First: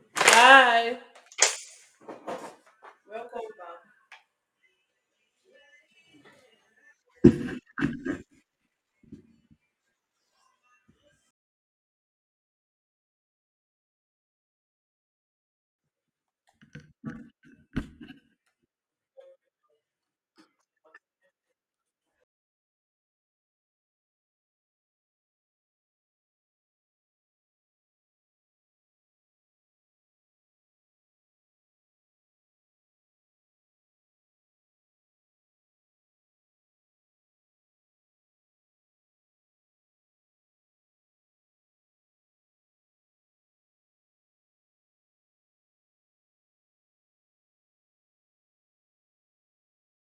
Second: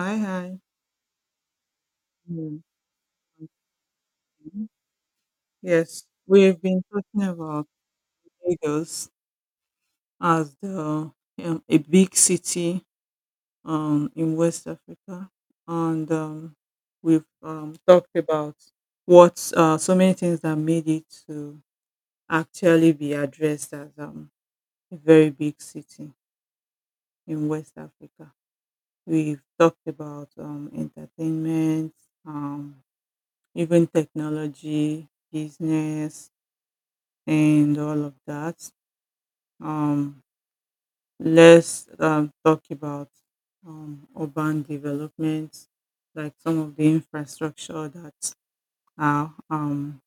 Hi, hi. Hi. Mhm. Welcome back. Yes, we've been talking about Lagos as the a big city in West Africa, and we've talked about what so many things that made it to actually be addressed as a very big city in West Africa. We've talked about entertainment, um, even technology, business, and all of that. Um, let's talk about urban development, like some of the infrastructure that are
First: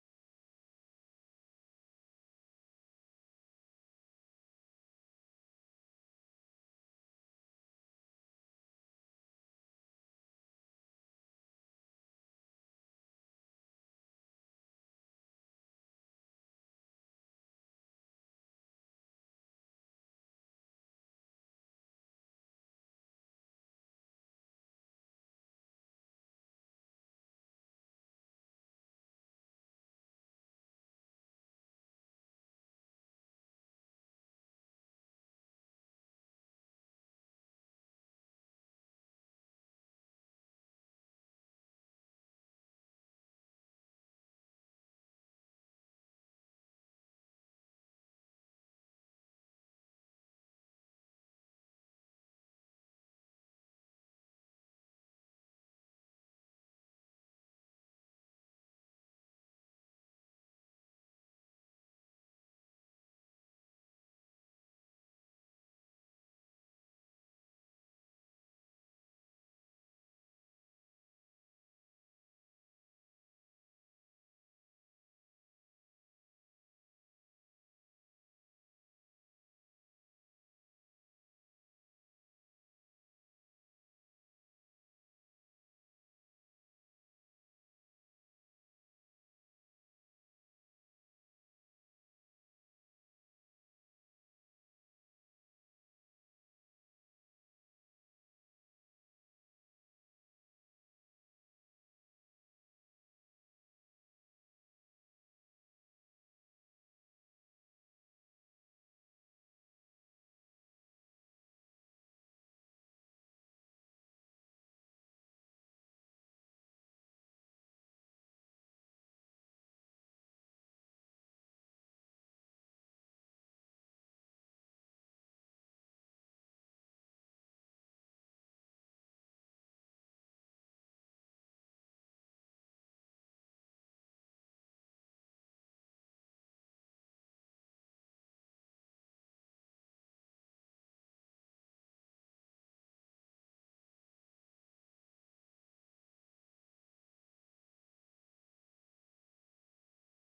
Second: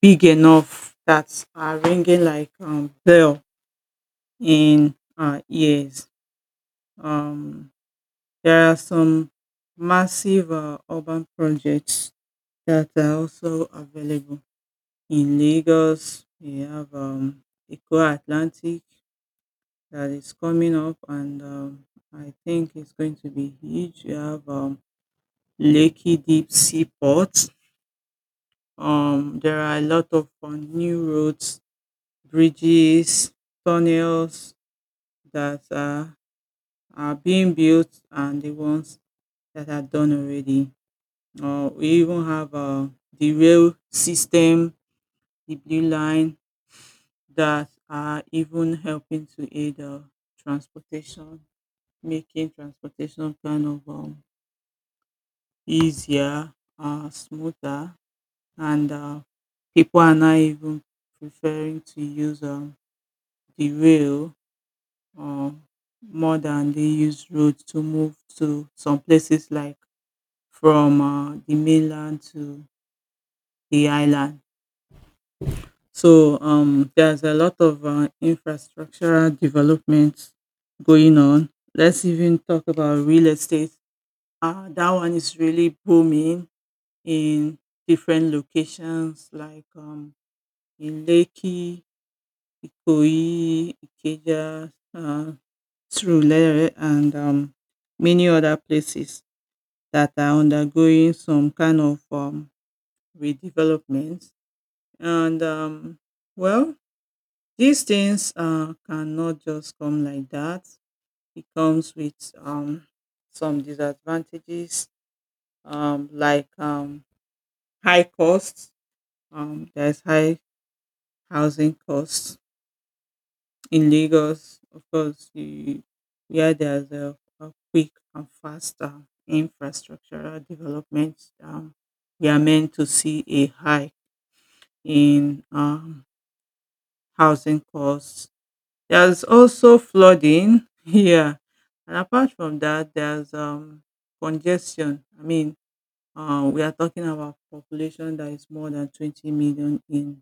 big enough that are ringing like bell in our ears. Um, there are some massive urban projects that are also available in Lagos. We have Eco Atlantic that is coming up, and I think it's going to be huge. You have Lekki Deep Sea Port. There are a lot of new roads, bridges, tunnels that are, are being built, and the ones that are done already. We even have the rail system, the blue line, that are even helping to aid transportation, making transportation kind of easier, smoother, and people are now even preferring to use the rail um, more than they use road to move to some places like from the mainland to the island. So there's a lot of infrastructural development going on. Let's even talk about real estate. That one is really booming in different locations like in Lekki, Ikoyi, Ikeja, Surulere, and many other places that are undergoing some kind of redevelopment. And well, these things cannot just come like that. It comes with um, some disadvantages like high costs. There's high housing costs in Lagos. Of course, you, where there's a quick and faster infrastructural development, um, we are meant to see a hike in housing costs. There's also flooding here, and apart from that, there's congestion. I mean, we are talking about population that is more than 20 million in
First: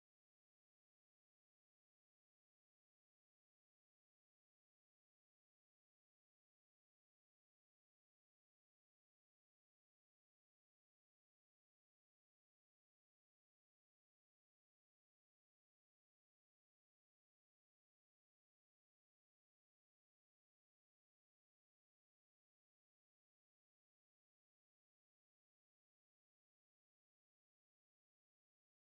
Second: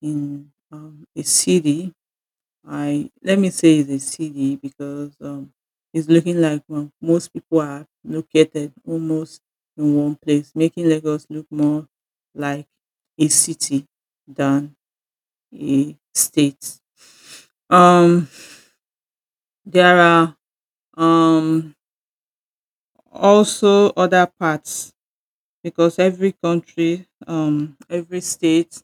a city. I let me say it's a CD because it's looking like most people are located almost in one place, making Lagos look more like a city than a state. Um, there are um, also other parts because every country, every state,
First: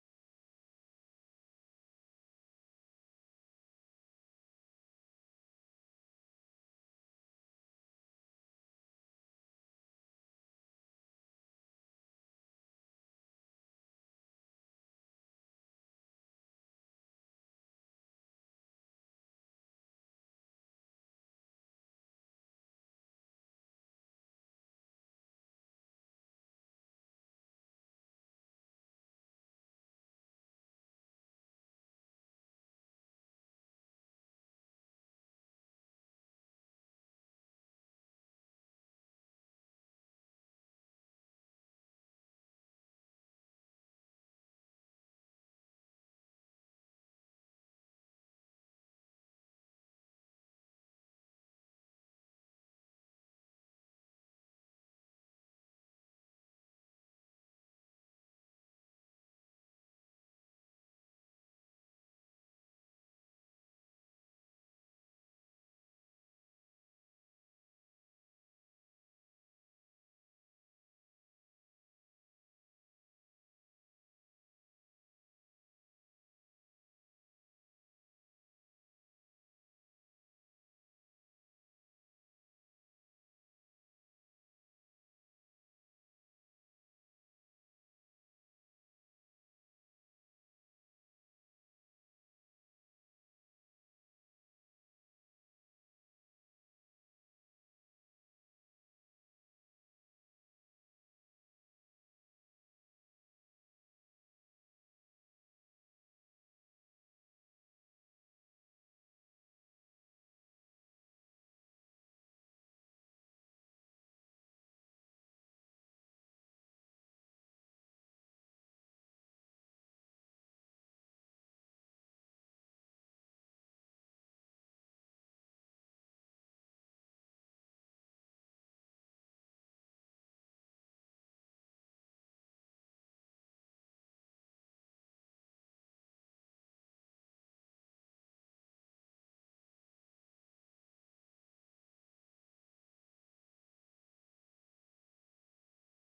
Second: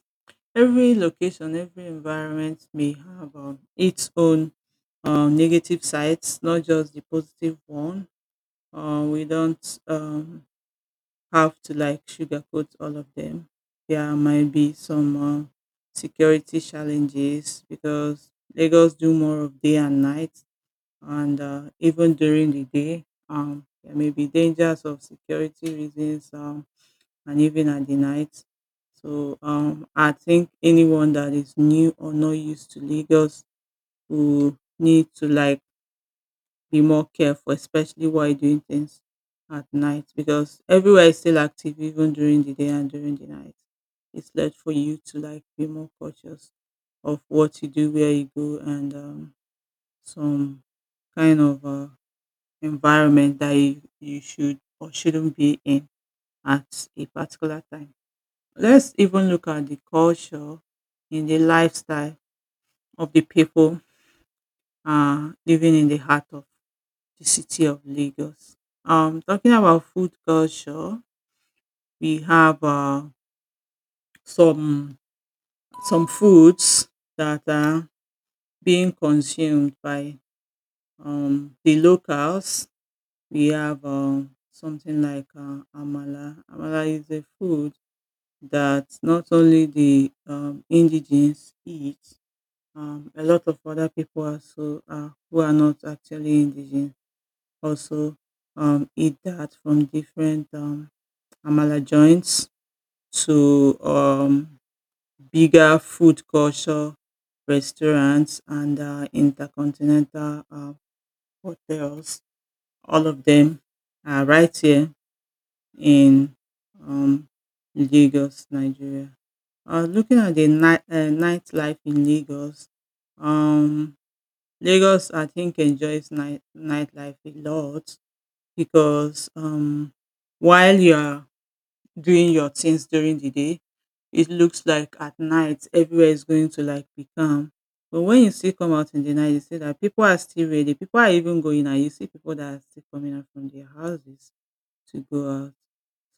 every location, every environment may have its own negative sides, not just the positive one. We don't have to like sugarcoat all of them. There might be some security challenges because Lagos do more of day and night, and even during the day, there may be dangers of security reasons. And even at the night. So I think anyone that is new or not used to Lagos will need to like be more careful, especially while doing things at night, because everywhere is still active even during the day and during the night. It's led for you to like be more cautious of what you do, where you go, and some kind of environment that you should or shouldn't be in at a particular time. Let's even look at the culture and the lifestyle of the people living in the heart of the city of Lagos. Talking about food culture, we have some some foods that are being consumed by the locals. We have something like amala. Amala is a food that not only the indigenes eat, a lot of other people also who are not actually indigenous also eat that from different amala joints to bigger food culture restaurants and intercontinental hotels. All of them are right here in um, Lagos, Nigeria. Looking at the nightlife in Lagos, um, Lagos, I think, enjoys nightlife a lot because while you're doing your things during the day, it looks like at night everywhere is going to like be calm. But when you still come out in the night, you see that people are still ready. People are even going out. You see people that are still coming out from their houses to go out.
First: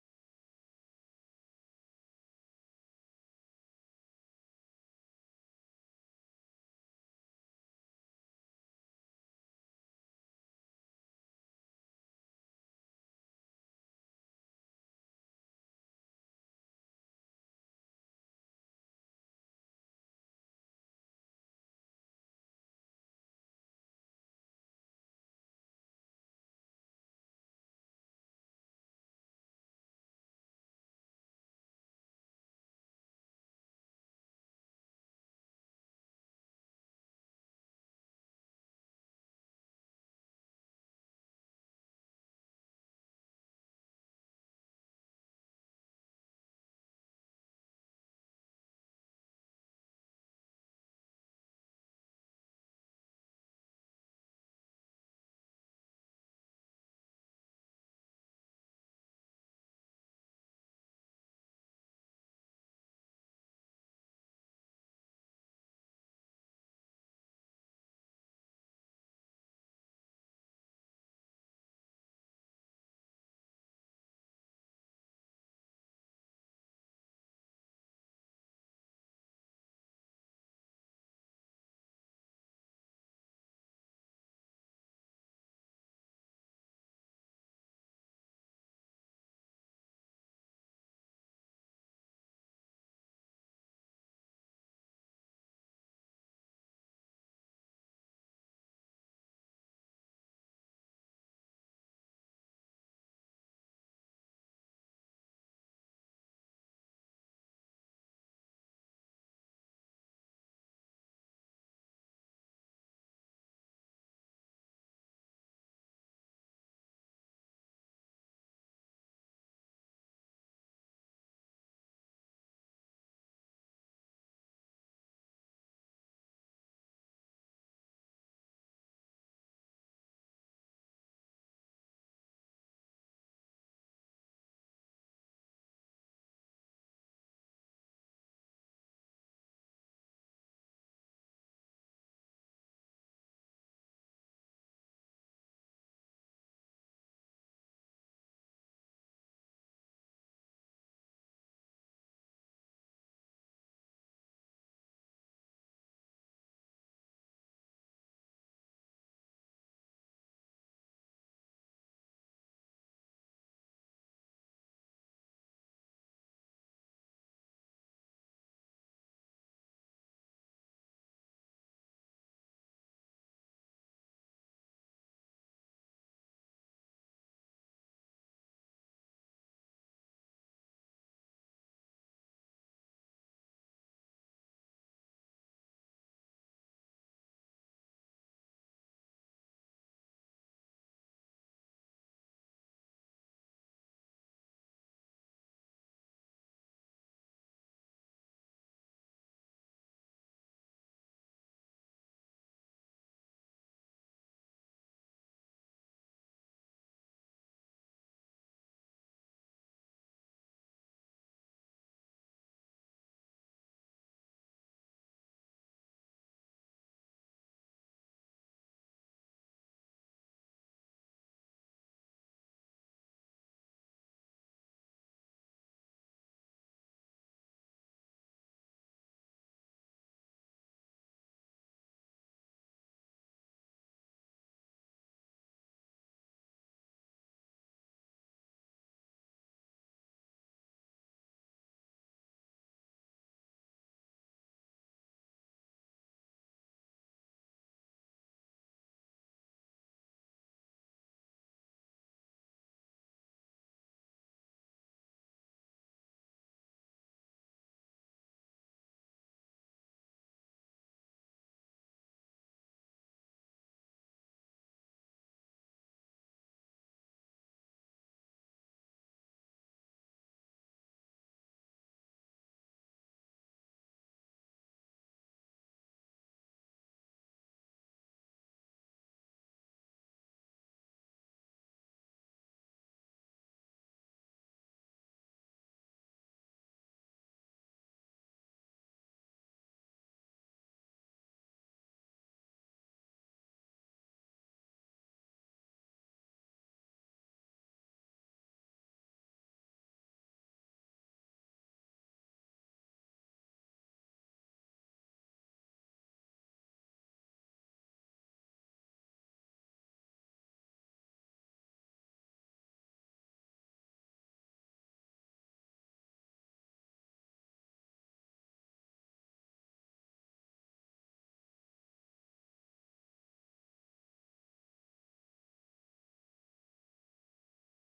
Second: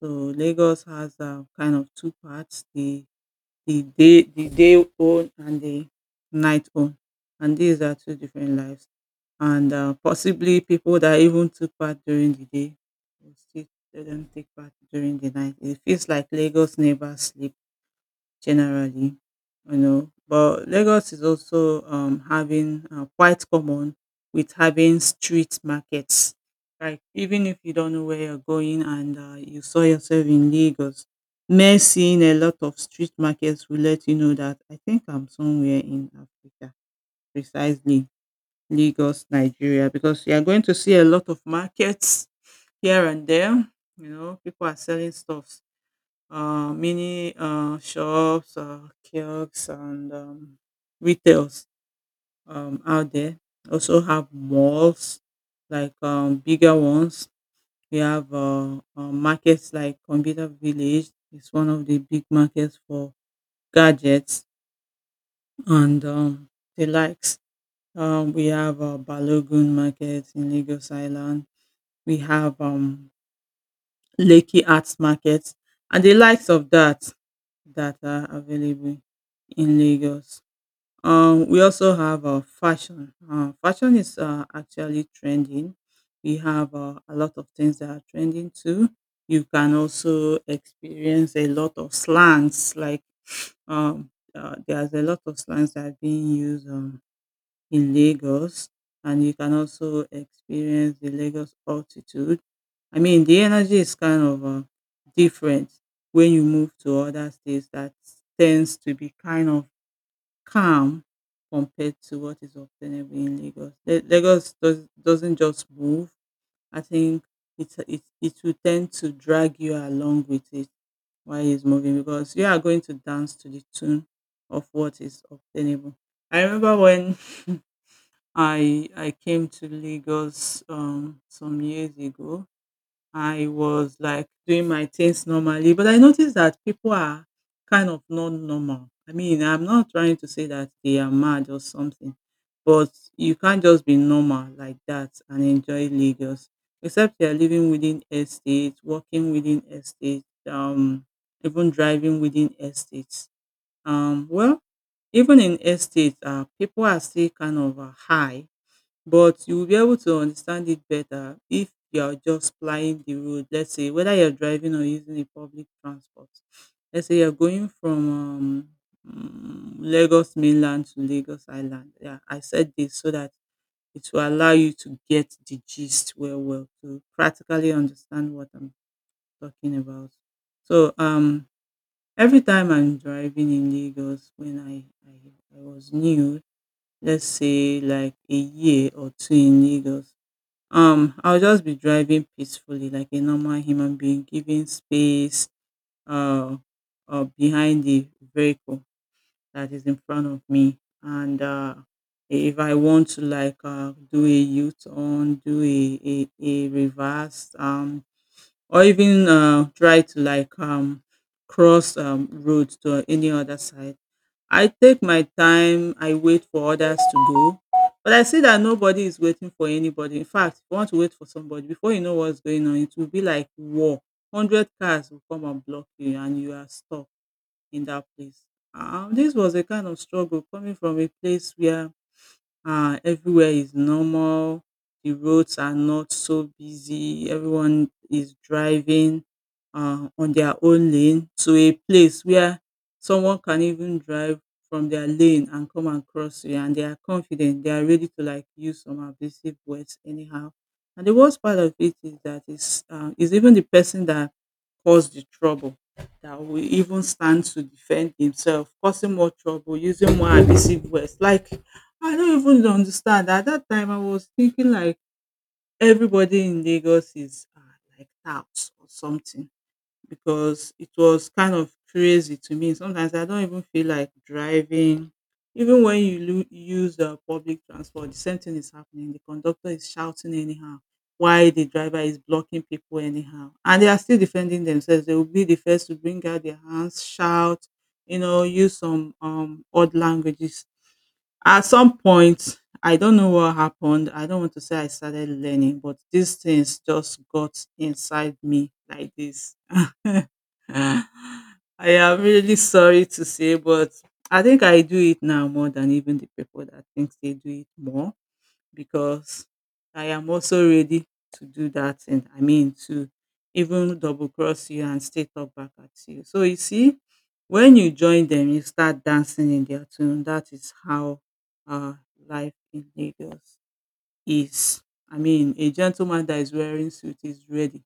So Lagos has kind of two parts: the day own and the night own, and these are two different lives, and possibly people that even took part during the day will still, they not take part during the night. It feels like Lagos never sleep generally, you know. But Lagos is also having quite common with having street markets. Like even if you don't know where you're going and you saw yourself in Lagos, mere seeing a lot of street markets will let you know that I think I'm somewhere in Africa, precisely Lagos, Nigeria, because you are going to see a lot of markets here and there. You know, people are selling stuff, many shops, kiosks, and retails out there. Also have malls, like bigger ones. We have markets like Computer Village. It's one of the big markets for gadgets and the likes. We have Balogun Market in Lagos Island. We have Lekki Arts Market and the likes of that that are available in Lagos. We also have fashion. Fashion is actually trending. We have a lot of things that are trending too. You can also experience a lot of slangs. Like there's a lot of slangs that are being used in Lagos, and you can also experience the Lagos altitude. I mean, the energy is kind of different when you move to other states. That tends to be kind of calm compared to what is obtainable in Lagos. Lagos doesn't just move. I think it will tend to drag you along with it while it's moving because you are going to dance to the tune of what is obtainable. I remember when I came to Lagos some years ago. I was like doing my things normally, but I noticed that people are kind of not normal. I mean, I'm not trying to say that they are mad or something, but you can't just be normal like that and enjoy Lagos, except you are living within estates, working within estates, even driving within estates. Well, even in estates, people are still kind of high, but you will be able to understand it better if you are just plying the road. Let's say whether you're driving or using a public transport. Let's say you're going from Lagos mainland to Lagos Island. Yeah, I said this so that it will allow you to get the gist well, to practically understand what I'm talking about. So every time I'm driving in Lagos when I, I was new, let's say like a year or two in Lagos, I'll just be driving peacefully like a normal human being, giving space uh, behind the vehicle that is in front of me, and if I want to like do a U-turn, do a reverse, or even try to like cross roads to any other side, I take my time, I wait for others to go, but I see that nobody is waiting for anybody. In fact, if you want to wait for somebody, before you know what's going on, it will be like war. 100 cars will come and block you, and you are stuck in that place. This was a kind of struggle, coming from a place where everywhere is normal. The roads are not so busy. Everyone is driving on their own lane, to a place where someone can even drive from their lane and come and cross you, and they are confident. They are ready to like use some abusive words anyhow. And the worst part of it is that it's is even the person that caused the trouble that will even stand to defend himself, causing more trouble, using more abusive words like I don't even understand. At that time, I was thinking like everybody in Lagos is like that or something because it was kind of crazy to me. Sometimes I don't even feel like driving. Even when you use public transport, the same thing is happening. The conductor is shouting anyhow while the driver is blocking people anyhow. And they are still defending themselves. They will be the first to bring out their hands, shout, you know, use some odd languages. At some point, I don't know what happened. I don't want to say I started learning, but these things just got inside me like this. I am really sorry to say, but I think I do it now more than even the people that think they do it more because I am also ready to do that. And I mean, to even double cross you and stay talk back at you. So you see, when you join them, you start dancing in their tune. That is how uh, life in Lagos is. I mean, a gentleman that is wearing suit is ready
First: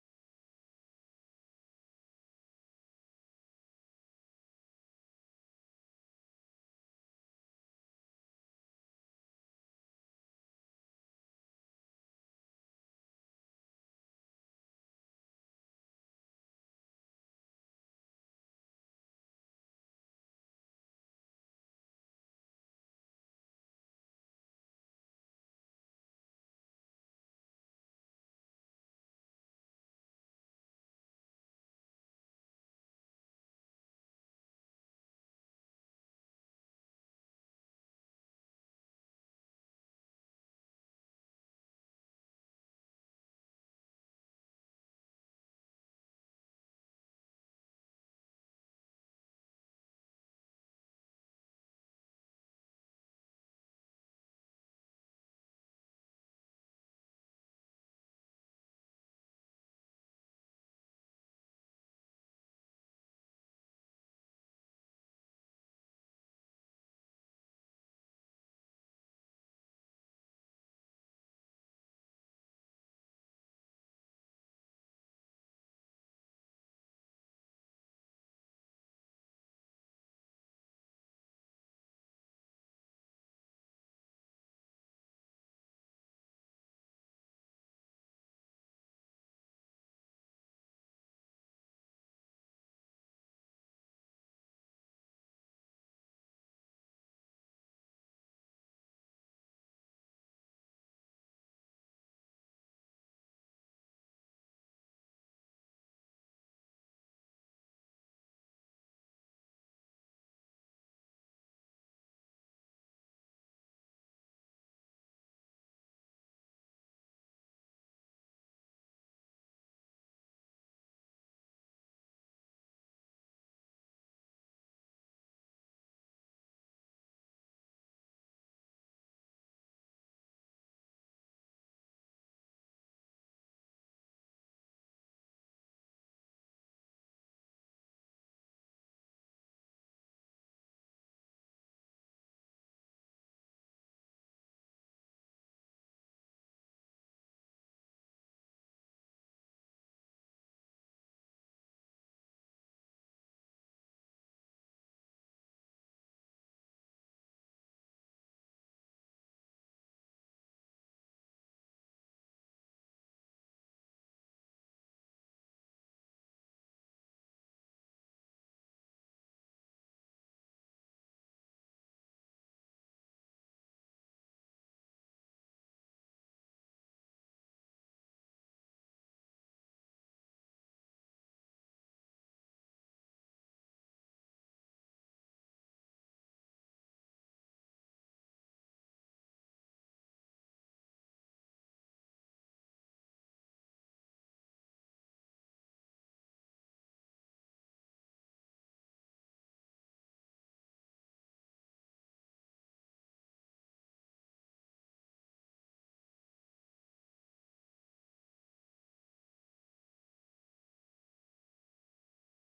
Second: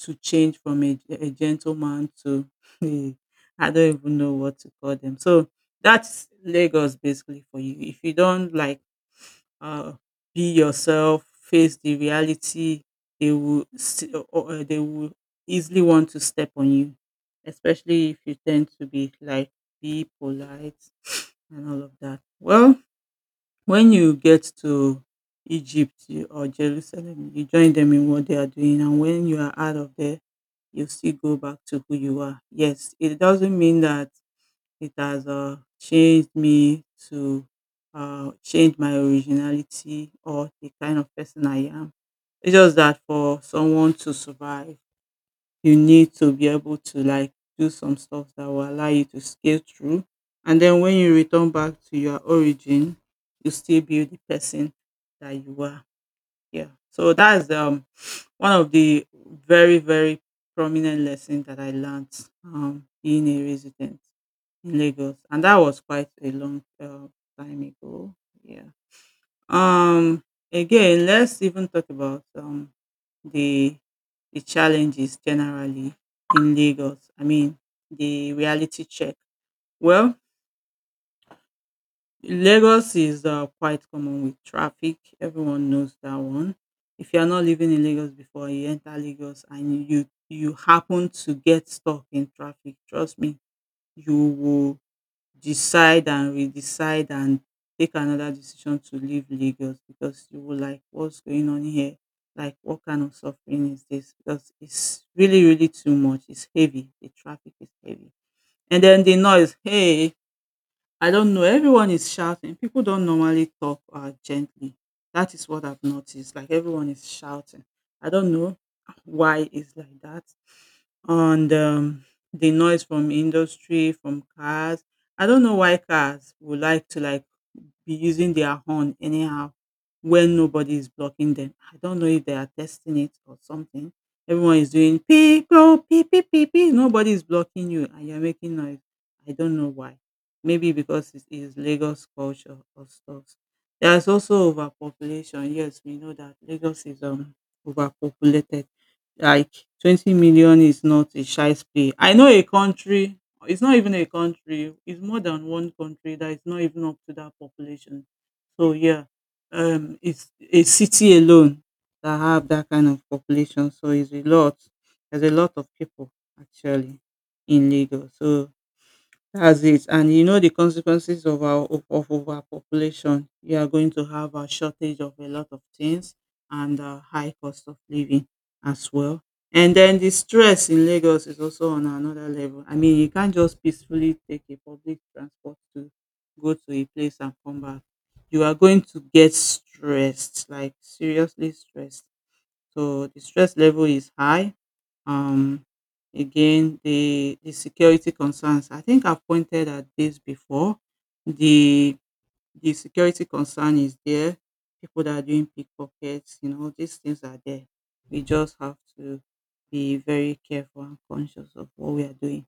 to change from a gentleman to a, I don't even know what to call them. So that's Lagos basically for you. If you don't like uh, be yourself, face the reality. They will see, or they will easily want to step on you, especially if you tend to be like be polite and all of that. Well, when you get to Egypt or Jerusalem, you join them in what they are doing, and when you are out of there, you still go back to who you are. Yes, it doesn't mean that it has changed me to change my originality or the kind of person I am. It's just that for someone to survive, you need to be able to like do some stuff that will allow you to scale through. And then when you return back to your origin, you still be the person that you are. Yeah. So that's one of the very, very prominent lesson that I learned being a resident in Lagos, and that was quite a long time ago. Yeah. Um. Again, let's even talk about the the challenges generally in Lagos. I mean, the reality check. Well, Lagos is quite common with traffic. Everyone knows that one. If you are not living in Lagos before you enter Lagos and you happen to get stuck in traffic, trust me, you will decide and redecide and take another decision to leave Lagos because you will like what's going on here. Like what kind of suffering is this? Because it's really, really too much. It's heavy. The traffic is heavy. And then the noise, hey, I don't know. Everyone is shouting. People don't normally talk gently. That is what I've noticed. Like everyone is shouting. I don't know why it's like that. And the noise from industry, from cars. I don't know why cars would like to like be using their horn anyhow when nobody is blocking them. I don't know if they are testing it or something. Everyone is doing pee go pee pee pee pee. Nobody is blocking you and you're making noise. I don't know why. Maybe because it is Lagos culture or stuff. There's also overpopulation. Yes, we know that Lagos is overpopulated like 20 million is not a shy play. I know a country, it's not even a country, it's more than one country that is not even up to that population. So yeah, it's a city alone that have that kind of population. So it's a lot. There's a lot of people actually in Lagos. So that's it. And you know the consequences of our of overpopulation. You are going to have a shortage of a lot of things and a high cost of living as well. And then the stress in Lagos is also on another level. I mean, you can't just peacefully take a public transport to go to a place and come back. You are going to get stressed, like seriously stressed. So the stress level is high um, Again, the security concerns. I think I've pointed at this before. The the security concern is there. People that are doing pickpockets, these things are there. We just have to be very careful and conscious of what we are doing.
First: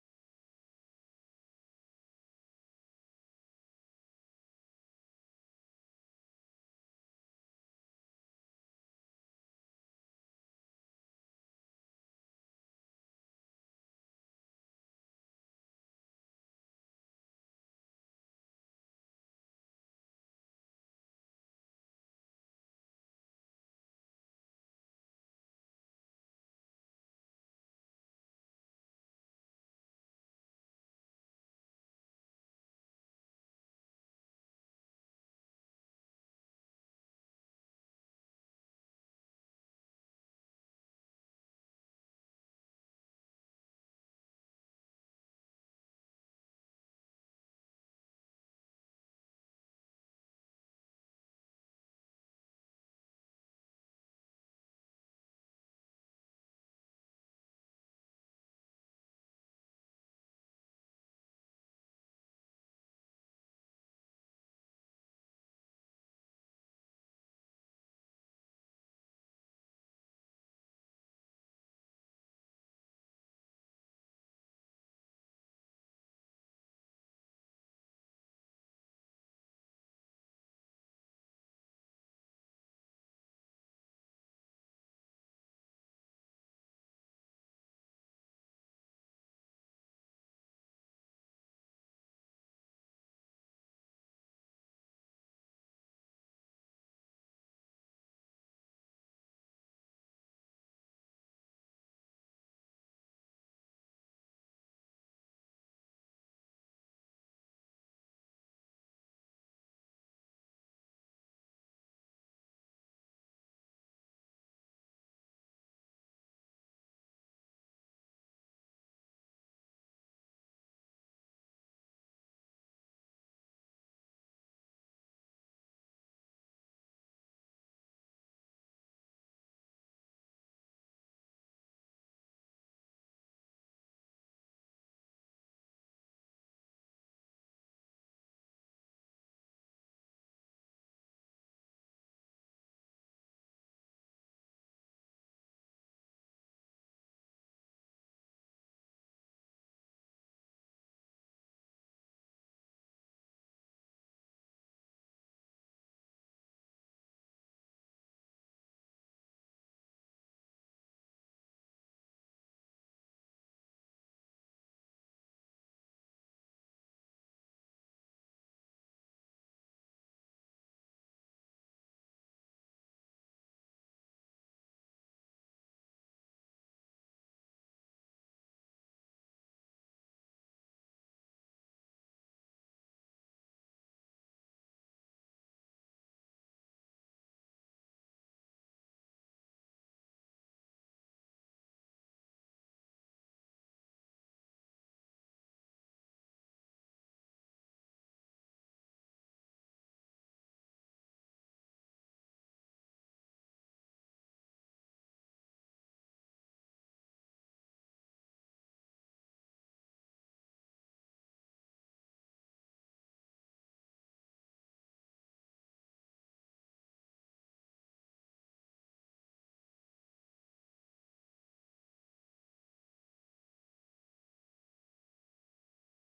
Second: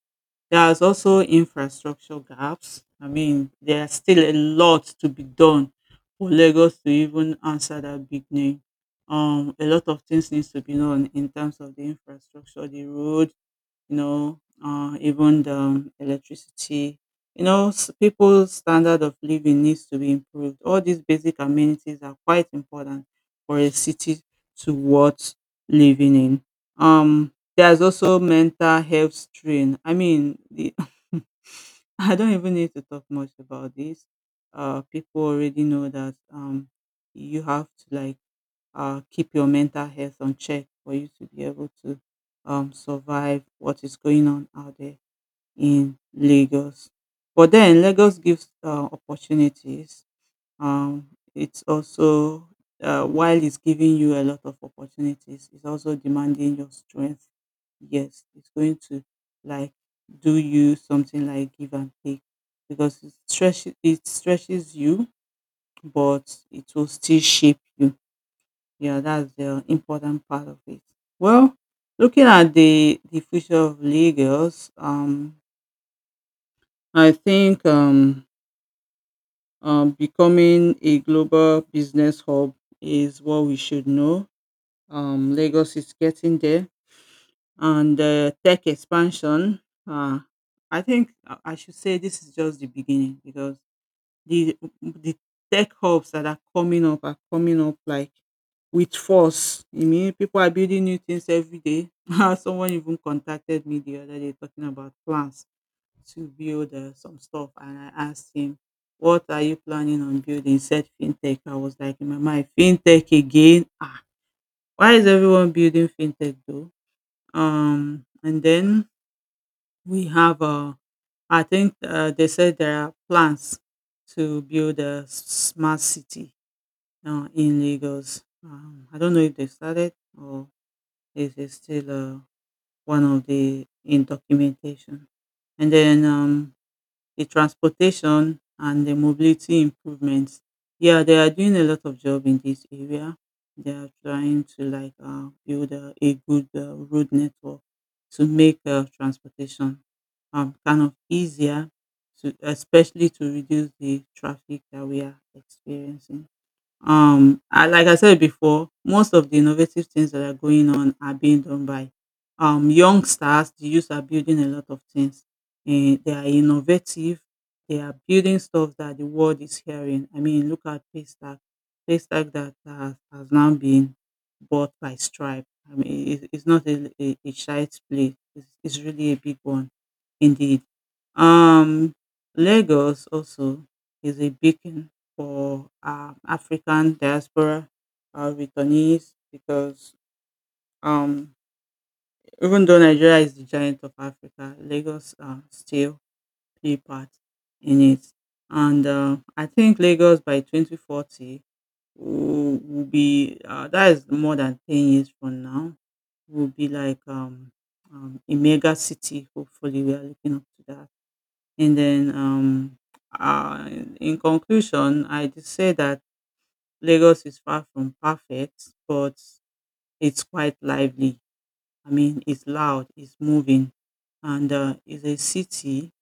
There's also infrastructure gaps. I mean, there's still a lot to be done for Lagos to even answer that big name. A lot of things needs to be done in terms of the infrastructure, the road, even the electricity. People's standard of living needs to be improved. All these basic amenities are quite important for a city to worth living in. There's also mental health strain. I mean, I don't even need to talk much about this. People already know that you have to like keep your mental health on check for you to be able to survive what is going on out there in Lagos. But then Lagos gives opportunities. Um, it's also while it's giving you a lot of opportunities, it's also demanding your strength. Yes, it's going to like do you something like give and take because it stretches you, but it will still shape you. Yeah, that's the important part of it. Well, looking at the future of Lagos, I think becoming a global business hub is what we should know. Lagos is getting there, and tech expansion. Uh, I think I should say this is just the beginning because the tech hubs that are coming up like with force. I mean, people are building new things every day. Someone even contacted me the other day talking about plans to build some stuff, and I asked him, "What are you planning on building?" He said fintech. I was like, in my mind, fintech again. Ah, why is everyone building fintech though? And then we have I think they said there are plans to build a smart city now in Lagos. I don't know if they started or if it's still one of the in documentation. And then the transportation and the mobility improvements. Yeah, they are doing a lot of job in this area. They are trying to like build a good road network to make transportation kind of easier, especially to reduce the traffic that we are experiencing. I like I said before, most of the innovative things that are going on are being done by young stars. The youth are building a lot of things, and they are innovative. They are building stuff that the world is hearing. I mean, look at Paystack. Paystack that has now been bought by Stripe. I mean, it's not a child's play. It's really a big one, indeed. Um, Lagos also is a beacon for African diaspora returnees because um, even though Nigeria is the giant of Africa, Lagos still play part in it. And I think Lagos by 2040 will be, that is more than 10 years from now, will be like a mega city. Hopefully, we are looking up to that. And then in conclusion, I just say that Lagos is far from perfect, but it's quite lively. I mean, it's loud, it's moving, and it's a city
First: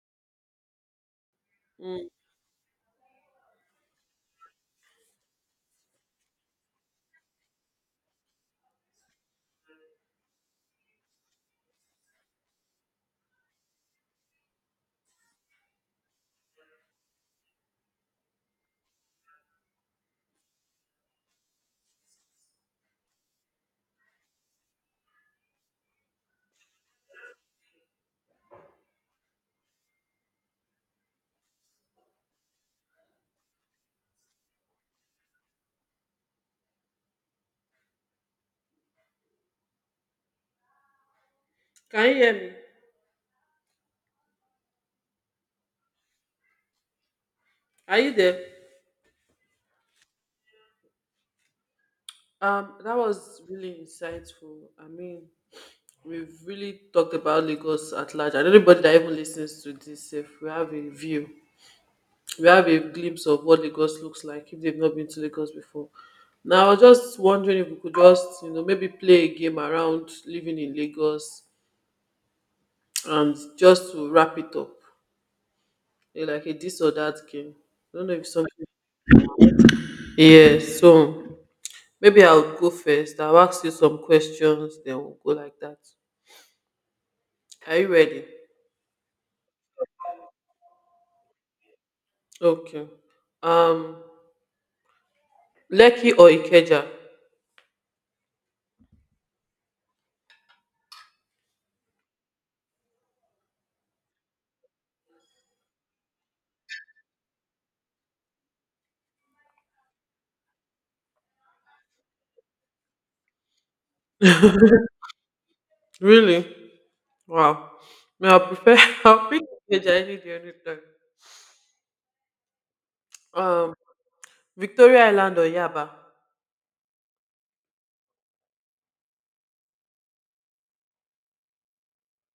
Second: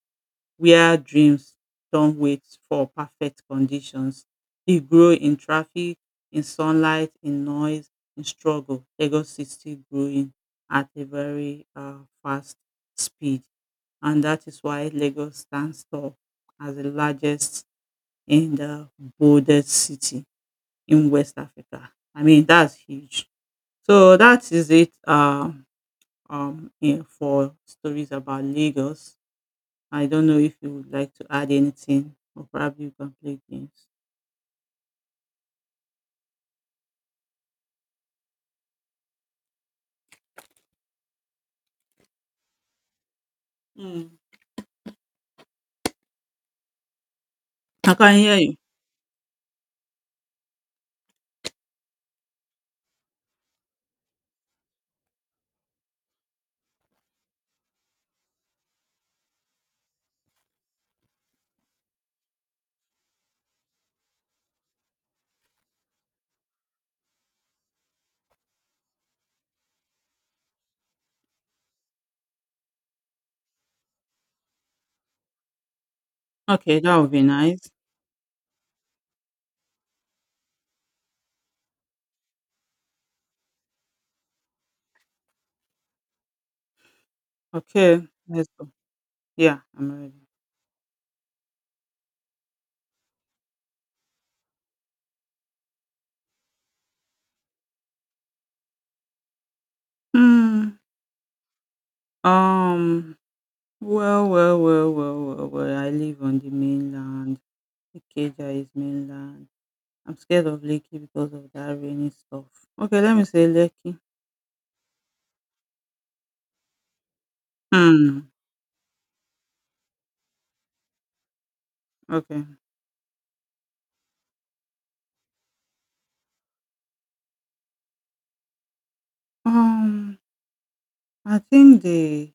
where dreams Mm, don't wait for perfect conditions. It grow in traffic, in sunlight, in noise, in struggle. Lagos is still growing at a very fast speed, and that is why Lagos stands tall as the largest and the boldest city in West Africa. I mean, that's huge. So that is it yeah, for stories about Lagos. I don't know if you would like to add anything, or probably you can play games. Can you hear me? Mm. I Are you can hear there? you. That was really insightful. I mean, we've really talked about Lagos at large, and anybody that even listens to this, if we have a view, we have a glimpse of what Lagos looks like if they've not been to Lagos before. Now, I was just wondering if we could just, you know, maybe play a game around living in Lagos, and just to wrap it up, eh, like a this Okay, or that would that be game. nice. I don't know if something. Yes. So, maybe I'll go first. I'll ask you some questions, then we'll go like that. Are you Okay, ready? let's go. Yeah, I'm ready. Okay. Um, Lekki or Ikeja? Hmm. Um. Well, well, well, well, well, well. I live on the mainland. Ikeja is mainland. I'm scared of Lekki because of that rainy stuff. Okay, let me say Lekki. Really? Wow. May Hmm, I prefer? I'll pick Ikeja any day, any time. okay. Um, Victoria Island or Yaba? Um, I think the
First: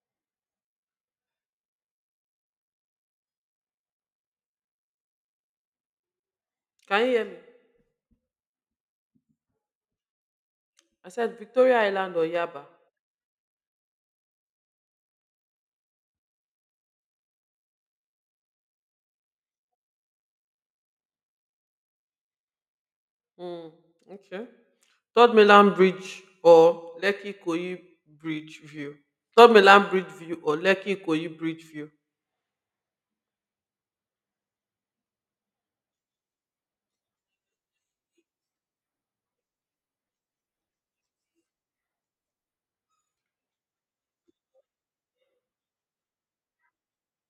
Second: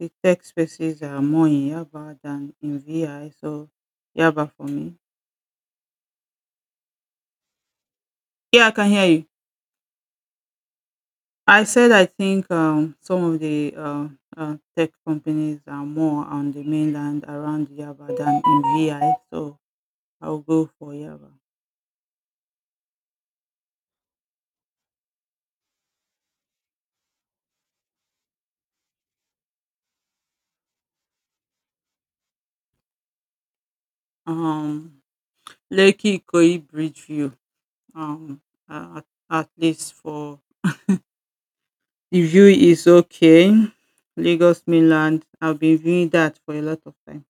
the tech spaces are more in Yaba than in VI, so Yaba for me. Can you hear me? Yeah, I can hear you. I said I Victoria said I Island or think Yaba. Some of the tech companies are more on the mainland around Yaba than in VI, so I'll go for Yaba. Hmm. Okay. Third Milan Bridge or Lekki Koyi Bridge View? Third Milan Bridge View or Lekki Koyi Bridge View? Um, Lekki Koi Bridgeview. Um, uh, at, at least for the view is okay. Lagos mainland, I've been viewing that for a lot of time.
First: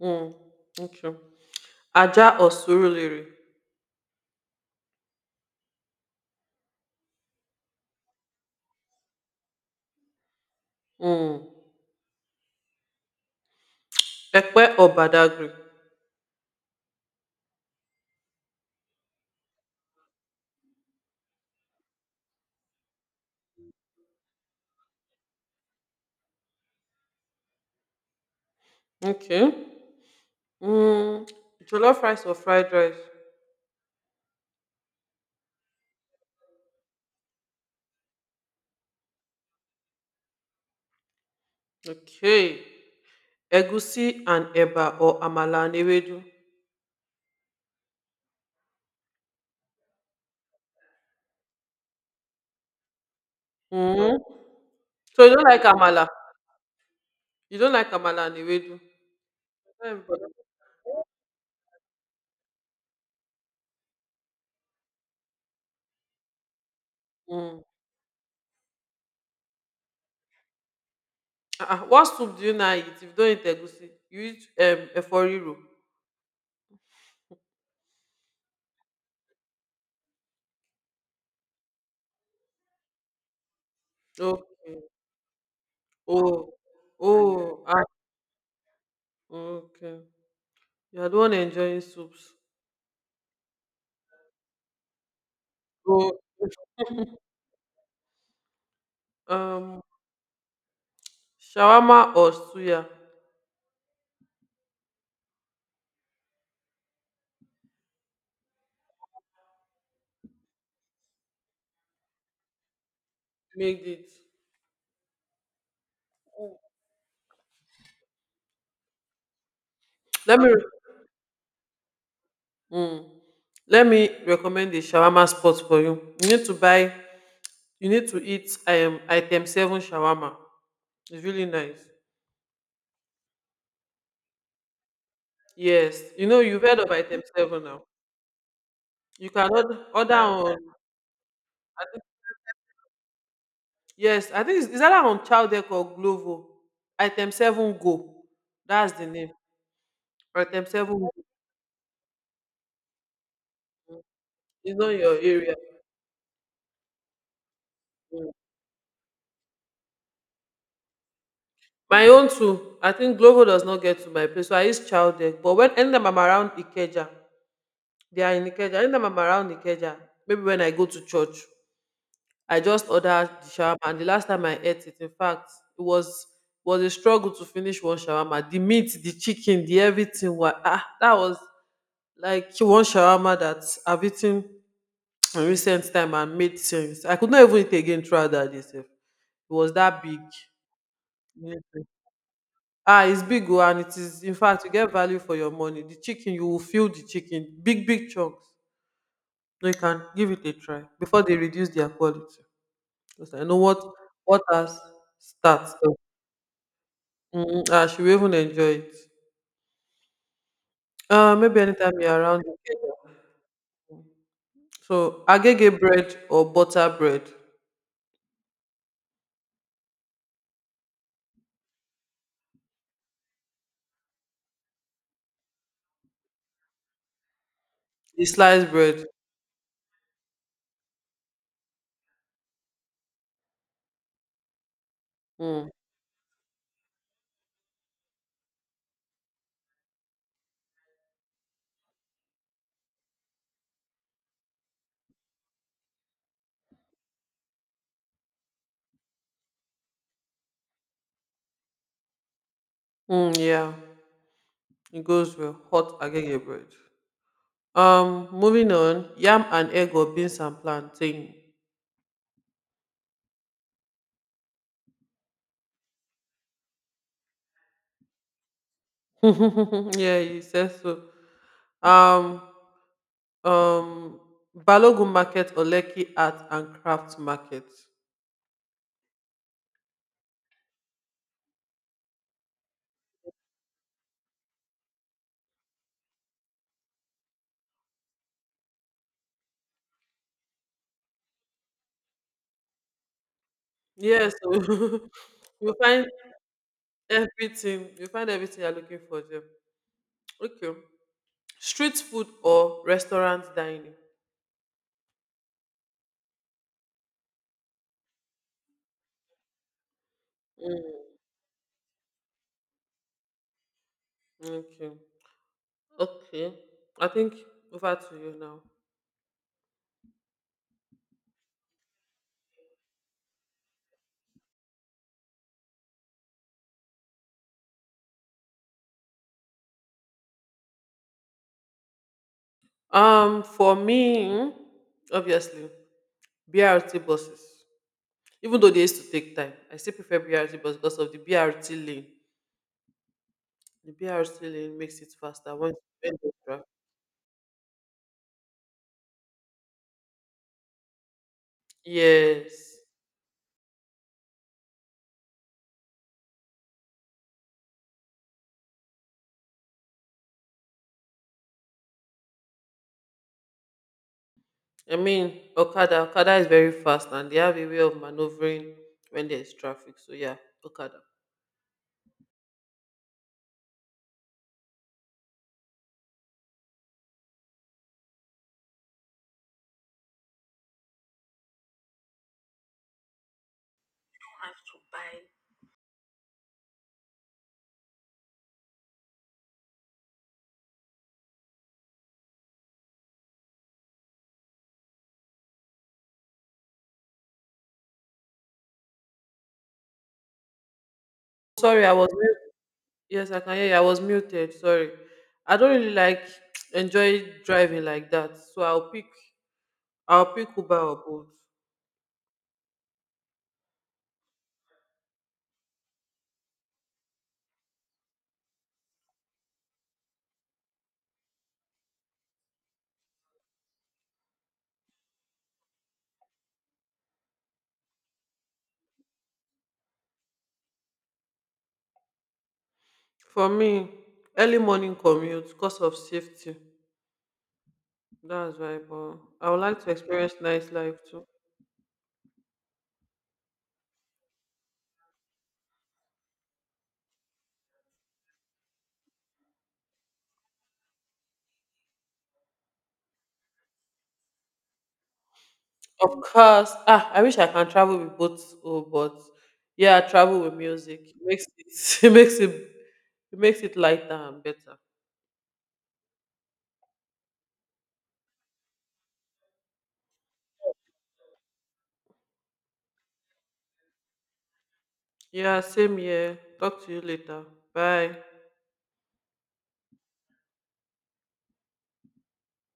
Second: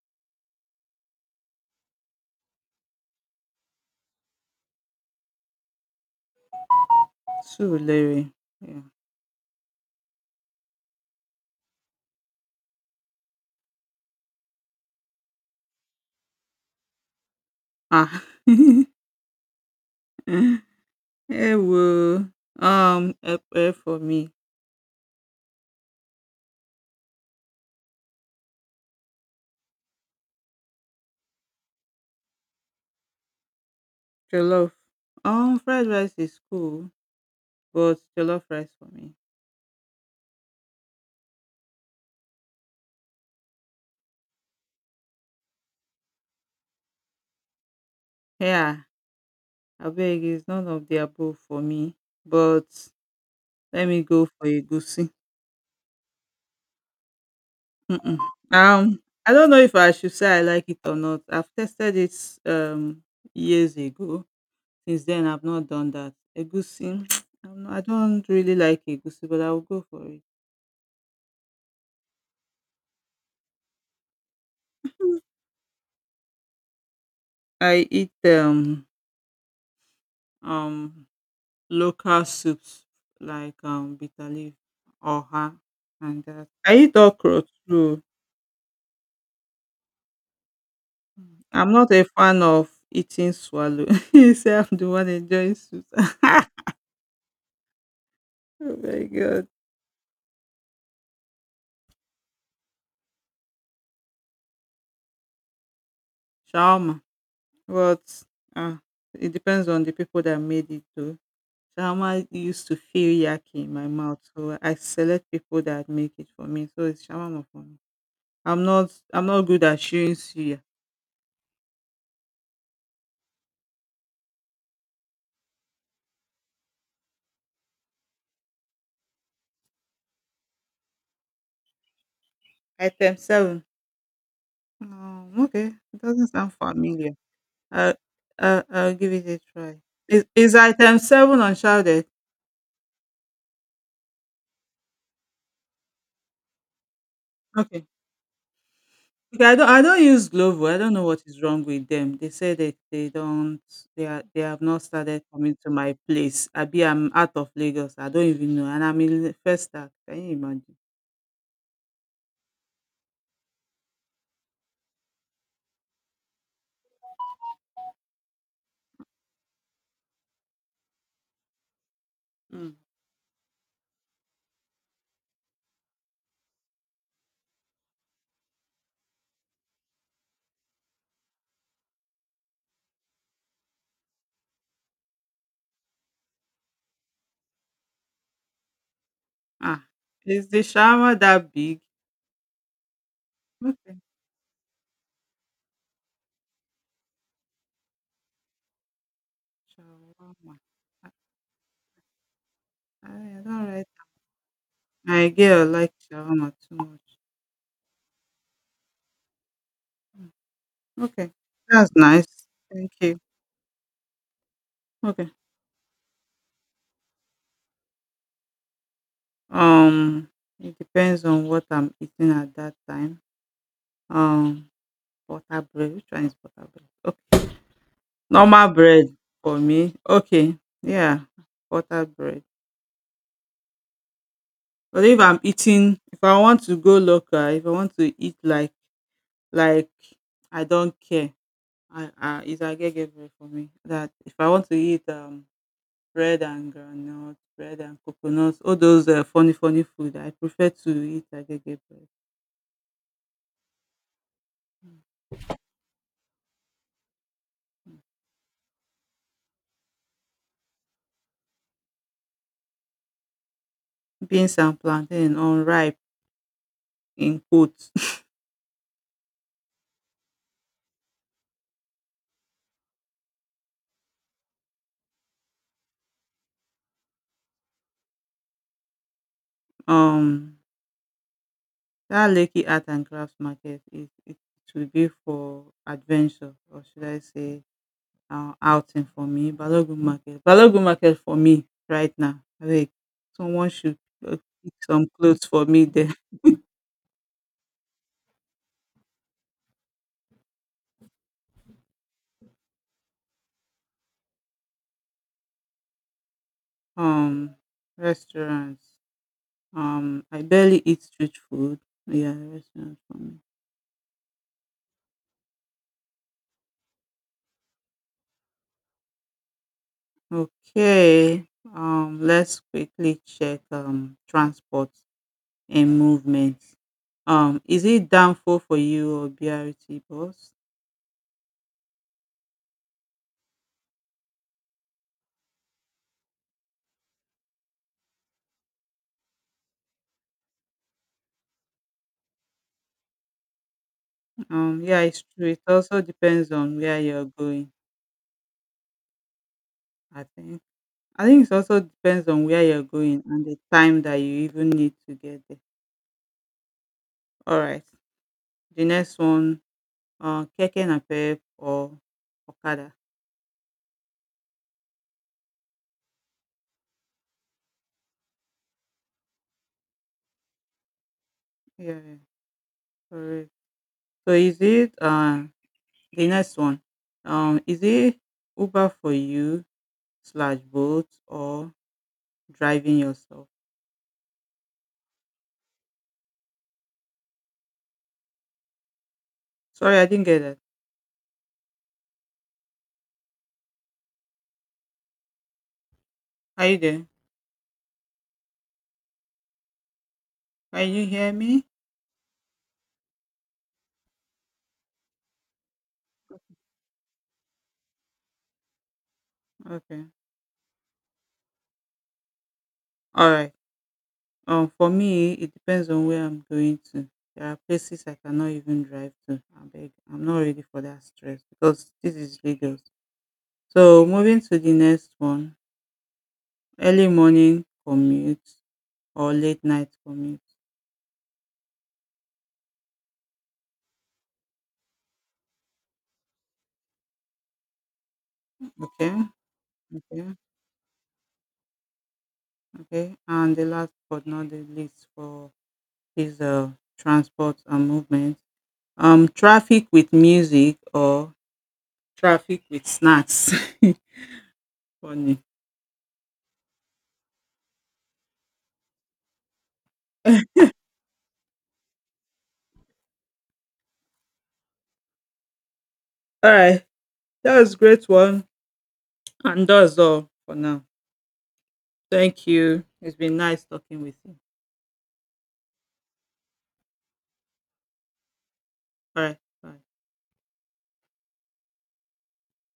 Hmm. Okay. Aja Osuruliri, Surulere, yeah. um Ekpe Obadagry, Ah! Ẹ wò, ẹ pẹ́ for me. okay. um Jollof rice or fried rice? Jollof. Fried rice is cool, but jollof rice for me. Okay. Egusi and eba or amala and ewedu? Yeah, abeg it's none of the above for me, but let me um go for egusi. So you don't like amala? You don't like Mm-mm. amala and ewedu? I don't know if Not I should everybody. say I like it or not. I've tested it um years ago. Since then, I've not done that. Egusi, um I don't really like egusi, but I will go for it. What soup do you now eat if you don't eat egusi? You eat eforiro? I eat um local soups like bitter Oh, leaf, oha, and oh, that. I eat okra oh, ah, too. okay. You are the one I'm enjoying not a soups. fan of eating swallow. you say I'm the one enjoying soup. So, oh my god, um shawarma or suya? shawarma. But uh, it depends on the people that made it too. Shawarma used to feel yucky in Made my it. mouth, so I select people that make it for me. So it's shawarma for me. I'm not good at chewing Let me suya. mm, Let me recommend a shawarma spot for you. You need to buy. You need to eat item seven shawarma. It's really nice. Item seven. Okay, it Yes, you doesn't know sound you've heard of familiar. item seven now. I, I'll give it You a can try. Order Is on. item seven I think, uncharted? yes, I think it's either on Chowdeck or Glovo. Item seven Okay. go. That's the name. Okay, I don't use Item Glovo. I don't seven know go. what is wrong with them. They say that they don't they are they have It's not not your started area. coming to my place. I'm out of Lagos. I don't Mm. even know. And I'm in First Stack. Can you imagine? My own too. I think Glovo does not get to my place, so I use Chowdeck. But when anytime I'm around Ikeja. They are in Ikeja. Anytime I'm around Ikeja, maybe when I go to church, I Mm. just order the shawarma. And the last time I ate it, in fact, it was a struggle to finish one shawarma. The meat, the chicken, the everything was ah, that was like one shawarma that I've eaten in recent time and made sense. I could not even eat again throughout that day, sef. It was Ah, that big. is the shower that Yeah. big? Ah, it's big oh, and it Okay, is in fact you get value for your money. The chicken, you will feel the chicken, big chunks. No, you can give it a shawarma. try I before they reduce their quality. I Because I know don't like. what has My girl starts. like So, shawarma too much. mm, I should even enjoy it. Mm, Okay, Maybe that's anytime you're nice. around. Thank you. So, Okay. agege bread or butter bread, Um, it depends on what I'm eating at that time. Um, butter bread. Which one is butter bread? Okay, the normal sliced bread. bread for me. Okay, yeah, butter bread. But if I'm Mm, eating, if I want to go local, if I want to eat like like I don't care. I it's agege bread for me. That if I want to eat bread and groundnut, bread and coconuts, all those funny funny food, I prefer to eat agege bread. Yeah, it goes well. Hot agege bread. Moving on, yam and egg or beans and plantain? Beans and plantain unripe in quotes. Yeah, you said so. Um, um, Balogun market or Lekki art and craft market? um, that Lekki Art and Crafts Market is it should be for adventure or should I say outing for me. Balogun Market, Balogun Market for me right now. Like someone should Yes. uh, pick some clothes for you me find there. You find everything you're looking for there. Okay. Street food or restaurant dining? Um, restaurants. I barely eat Mm, street food. Yeah, restaurant for me. okay. Okay. I think over to you now. Okay. Let's quickly check transport and movement. Is it downfall for you or BRT bus? For me, obviously, BRT buses. Even though they used to take time, I still prefer BRT bus because of the BRT lane. The BRT lane Um, makes yeah, it it's true. faster It once you also bend the depends track. on where you're going. I think. I think. It also depends on where Yes. you're going and the time that you even need to get there. All right. The next one, keke napep or okada. I mean, Okada is very fast and they have a way of maneuvering when there's traffic. So yeah, Okada. Yeah, correct. So is it the next one? Is it Uber for you slash boat or driving yourself? Sorry, I didn't get that. Are you there? Can you hear me? Sorry, I was mute. Yes, I can hear you. I was muted. Sorry, I don't really like enjoy driving like that. So Okay. I'll pick Uber or Bolt. All right. For me, it depends on where I'm going to. There are places I cannot even drive to. I beg. I'm not ready for that stress because this is Lagos. So moving to the next one, early morning commute or late night commute. For me, early morning commute, cause of safety. That's right, Okay. but I would like to experience Okay. nice life too. Okay, and the last but not the least for is transport and movement. Traffic with music or traffic with snacks. Funny. Of course. Ah, I wish I can travel with both. Oh, but yeah, travel with music, it makes it, it makes it it makes it lighter and better. All right, that was great one, and that's all for now. Thank you. It's been nice talking with you. Yeah, same here. Talk to you later. Bye. All right, bye.